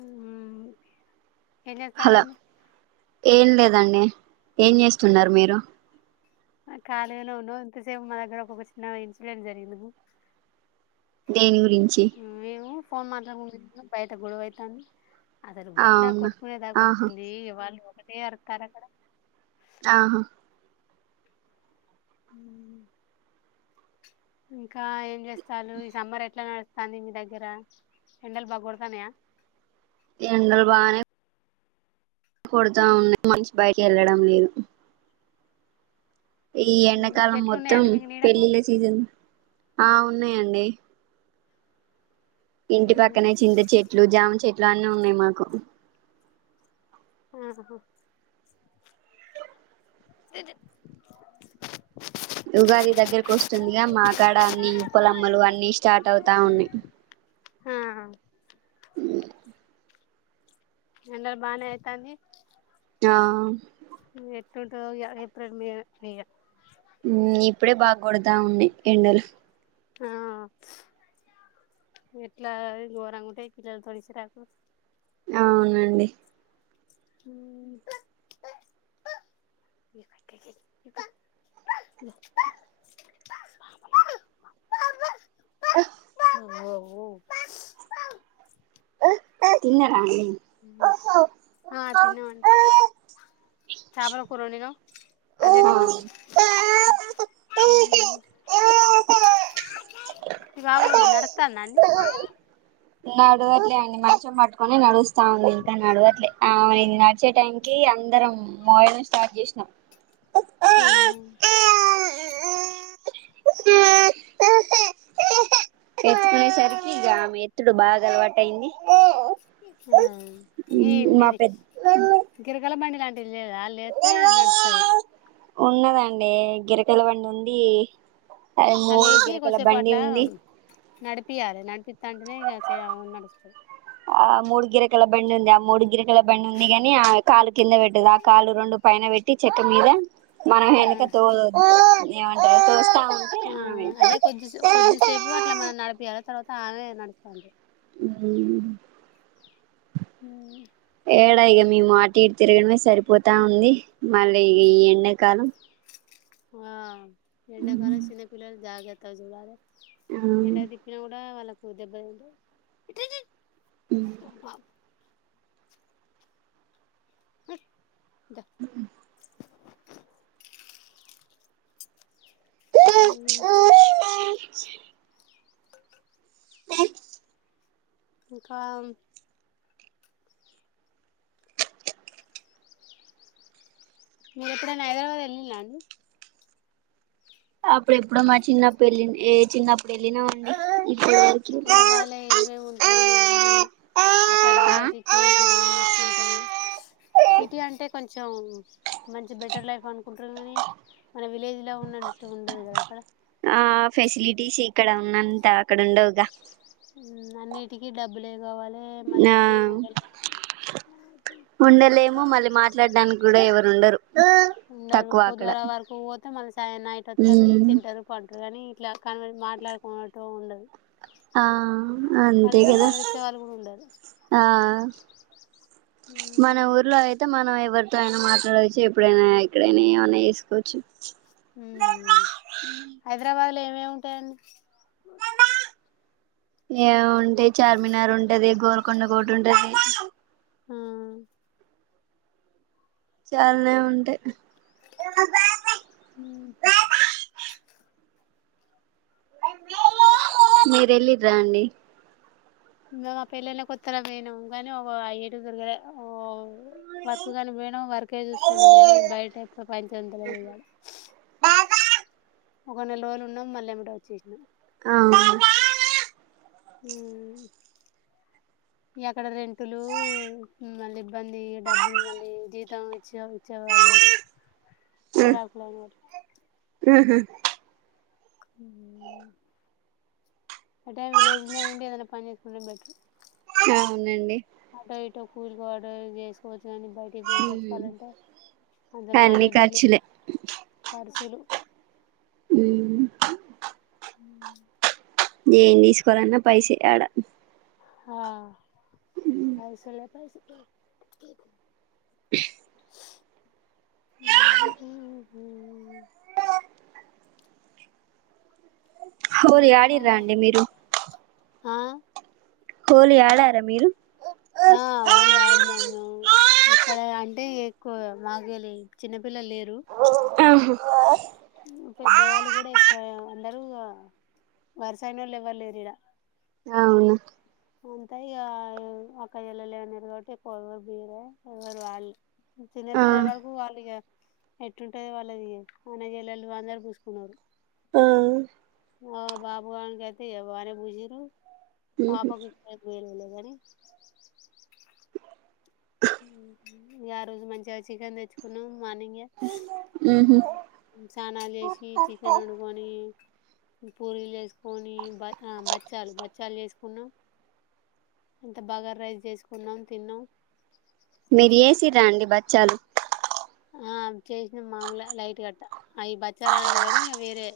మ్మ్ ఏం చేస్తు న్నారండి దండి ఏం చేస్తున్నరు మీరు ఖాళీగనే ఉన్నమ్ ఇంతసేపు మా దగ్గర ఒకొ ఒక చిన్న ఇన్సిడెంట్ జరిగింది. దేని గురించి నువ్వేమో ఫోన్ మాత్రం ఉ బయట గొడవైతంది అసలు ఎట్లా అవునా కొట్టుకునే దాక ఆహా వచ్చింది వాళ్ళు ఒకటే అరుతారు అక్కడ ఆహా అ ఇంకా ఏం చేస్తాారు ఈ సమ్మర్ ఎట్లా నడ తాంది మీదగ్రరా ఎండలు బాగుడతనేయా ఎండలు బానే కొడుతా ఉన్నా మనిషి బయట వెళ్ళడం లేదు ఈ ఎండాకాలం చెట్లు మొత్తం ఉన్నాయండి మీకు నీడకు పెళ్ళిళ్ళ సీజన్ ఆ ఉన్నాయంండి ఇంటి ఉమ్, పక్కనే చింత చెట్లు జాము చెట్లు అన్నీ ఉన్నాయి మాకు ఆ అదిే ఉగాది దగ్గరకు వస్తుందిగా మా కాడ అన్ని ఉప్పలమ్మలు అన్ని స్టార్ట్ అవుతా ఉన్నాయి ఆ అ ఎండలు బాగానే అయితంది ఆ ఎట్లుంటదో ఇక ఏప్రిల్ మే మేయా ఇప్పుడే బాగా కుడదా ఉన్నాయి ఎండలు ఆ ఎట్లా ఘోరంగా ఉంటాయి పిల్లల పరిస్థితిలు అవునండి అ ఆ ఓఓ తిన్నరండి. ఆ తిన్నమండి చాపల కూర ఒండినం. అధే దిన్నం ఉమ్ మీ బాబా నాద్తండ అండి నడవట్లే అండి మంచం పట్టుకొని నడుస్తా ఉంది ఇంకా నడవట్లే ఆ నడిచే టైంకి ఇగ అందరం మొబైల్ స్టార్ట్ చేసినాం ఉ ఎత్తుకునేసరికి ఇక ఆమె ఎత్తుడు బాగా అలవాటయింది ఆ ఈ మా మిది పెద్ద గిరకల బండి లాంటి లేదా అల్లెత్తె నడ్తది ఉన్నదండి గిరకల బండి ఉంది అది ఆ మూడు లేచి గిరకల బండి ఉంది. పియలే నడిపితంటనే ఇగ చెయ్ అమే నడుస్తది. ఆ మూడు గిరకల బండి ఉంది ఆ మూడు గిరకల బండి ఉంది గాని ఆ కాలు కింద పెట్టది ఆ కాలు రెండు పైన పెట్టి ఇట్టి చెక్క మీద మనం ఆ వెనుక తో ఏమంటారు తోస్త ఆ అదే కొద్దిపు కొద్దిసేపు అట్లా మనం నడిపియాలి తర్వాత ఆమె నడుస్తంటది ఉహు ఉ ఏడా ఇగా మీము అటు ఇటు తిరగడమే సరిపోతా ఉంది మళ్ళీ ఇగ ఈ ఎండాకాలం ఆ ఎండాకాలం చిన్న పిల్లల్ని జాగ్రత్తగా జుడాలే ఎండకు తిప్పినా కూడా వాళ్ళలకు దెబ్బ తింటది అబ్బా ఉహు [inaudible] ఉమ్ [unintelligible] [unintelligible] ఇంకా మీరు ఎప్పుడనా హైదరాబాద్ వెళ్ళినరా అండి అప్పుడు ఎప్పుడో మా చిన్నప్పుడు వెళ్ళిన ఏ చిన్నప్పుడు వెళ్ళినామండి ఇప్పుడు వరకి హైదరాబాద్ ల ఏమేమీ ఉంటాయి ఏంది అక్కడ సిచ్యువేషన్ ఏంది ఎట్లా ఉంటుంది సిటీ అంటే కొంచెం మంచి బెటర్ లైఫ్ అనుకుంటురు కానీ మన విలేజ్ లో ఉన్నట్టు ఉండదు కదా అక్కడ ఆ ఫెసిలిటీస్ ఇక్కడ ఉన్నంత అక్కడ ఉండవుగా అన్నిటికీ డబ్బులే కావాలి మళ్ళీ ఆ ఫ్రీగుండలే ఉండలేము మళ్ళీ మాట్లాడడానికి కూడా ఎవరు ఉండరు ఉండరు తక్కువ అక్కడ పొద్దుగాల వరుకుకు పోతే మళ్ళీ సా నైట్ వత్తరు ఉమ్ తింటారు పంట కానీ ఇట్లా కాని మాట్లాడుకున్నట్టు ఉండదు ఆ అంతే కనీసం కదా మందలిచ్చే వాళ్ళు కూడా ఉండరు ఆ మన ఊర్లో అయితే మనం ఎవరు తో ఆయన మాట్లాడవచ్చు ఎప్పుడైనా ఎక్కడైనా ఏమైన్నా చేసుకోవచ్చు ఉమ్ హైదరాబాద్ లో ఏమేమీ ఉంటాయండి ఏ ఉంటే చార్మినార్ ఉంటది గోల్కోడ కోట ఉంటది ఉమ్ చాలనే ఉంటై ఉహు మిరెల్లిర్రా అండి ఇంగ ఆ పెళ్లైన కొత్త పోయినాం గానీ ఒక అయి ఎటు దిరుగాలే ఓ వర్క్ కాని పోయిన ఆహా వర్కచూసుకున్నాం కాని బయట ఎ పంచింతలో వయడం ఒక నెల రోజులు ఉన్నాం మళ్ళీ ఏమిటో వచ్చేసినాం అవును హ్మ్మ్ అక్కడ రెంటులు లు మళ్ళీ ఇబ్బంది డబ్బులు మళ్ళీ జీతం ఇచ్చే ఇచ్చేవాళ్ళు చిరాకులాఉన్నాడు ఆహ [inaudible] అంటే విలేజ్ లో ఉండి ఏదన్నా పని చేసుకుంటే బెటర్ అవునండి అటో ఇటో కూలికోటో చేసుకోవచ్చు కానీ బయటికి పోయి బతకాలంటే అంత అన్ని కనౌలెడ్జి లేదు ఖర్చులే కర్సూలు హ్మ్మ్ [inaudible] ఏం తీసుకోలన్న పైసే అడా ఆ పైసలే [inaudible] [unintelligible] [unintelligible] హోలీ ఇంకా ఆడినరా అండి మీరు ఆ హోలీ ఆడారా మీరు ఆ హోలీ ఆడినాం మేము ఇక్కడ అంటే ఎక్కువ మాకులి చిన్నపిల్లలు లేరు ఆ పెద్దవాళ్ళు కూడా ఎక్కువ అందరూ వరుసయిన వాళ్ళు ఎవ్వరులేరు ఇడా అవున అంతా ఇక అక్క వెళ్ళ లే అన్నారు కాబట్టి ఎ ఎవరు బీరే ఎవరు వాళ్ళు ఆ చిన్నపిల్ల వరకు వాలిగా ఎట్టుంటది వాళ్ళది అన్న చెల్లెలు అందరూ పూసుకున్నారు ఆ ఆ బాబు గణికైతే వాలె పుసినరూ ఉహుం వేలే లేగానీ ఇంకా ఆ రోజు మంచిగా చికెన్ తెచ్చుకున్నాం మార్నింగ్ ఊహు సానలు చేసి చికెన్ వండుకొని పూరీలు చేసుకొని బ బచ్చాలు బచ్చాలు చేసు కున్నాం అంత బగర్ రైస్ చేసుకున్నాం తిన్నాం మీరు చేసిన్రా అండి బచ్చాలు ఆ చేసిన మామూలు లైట్ కట్ట అవి బచ్చాల అన్నారు కానీ అవి వేరే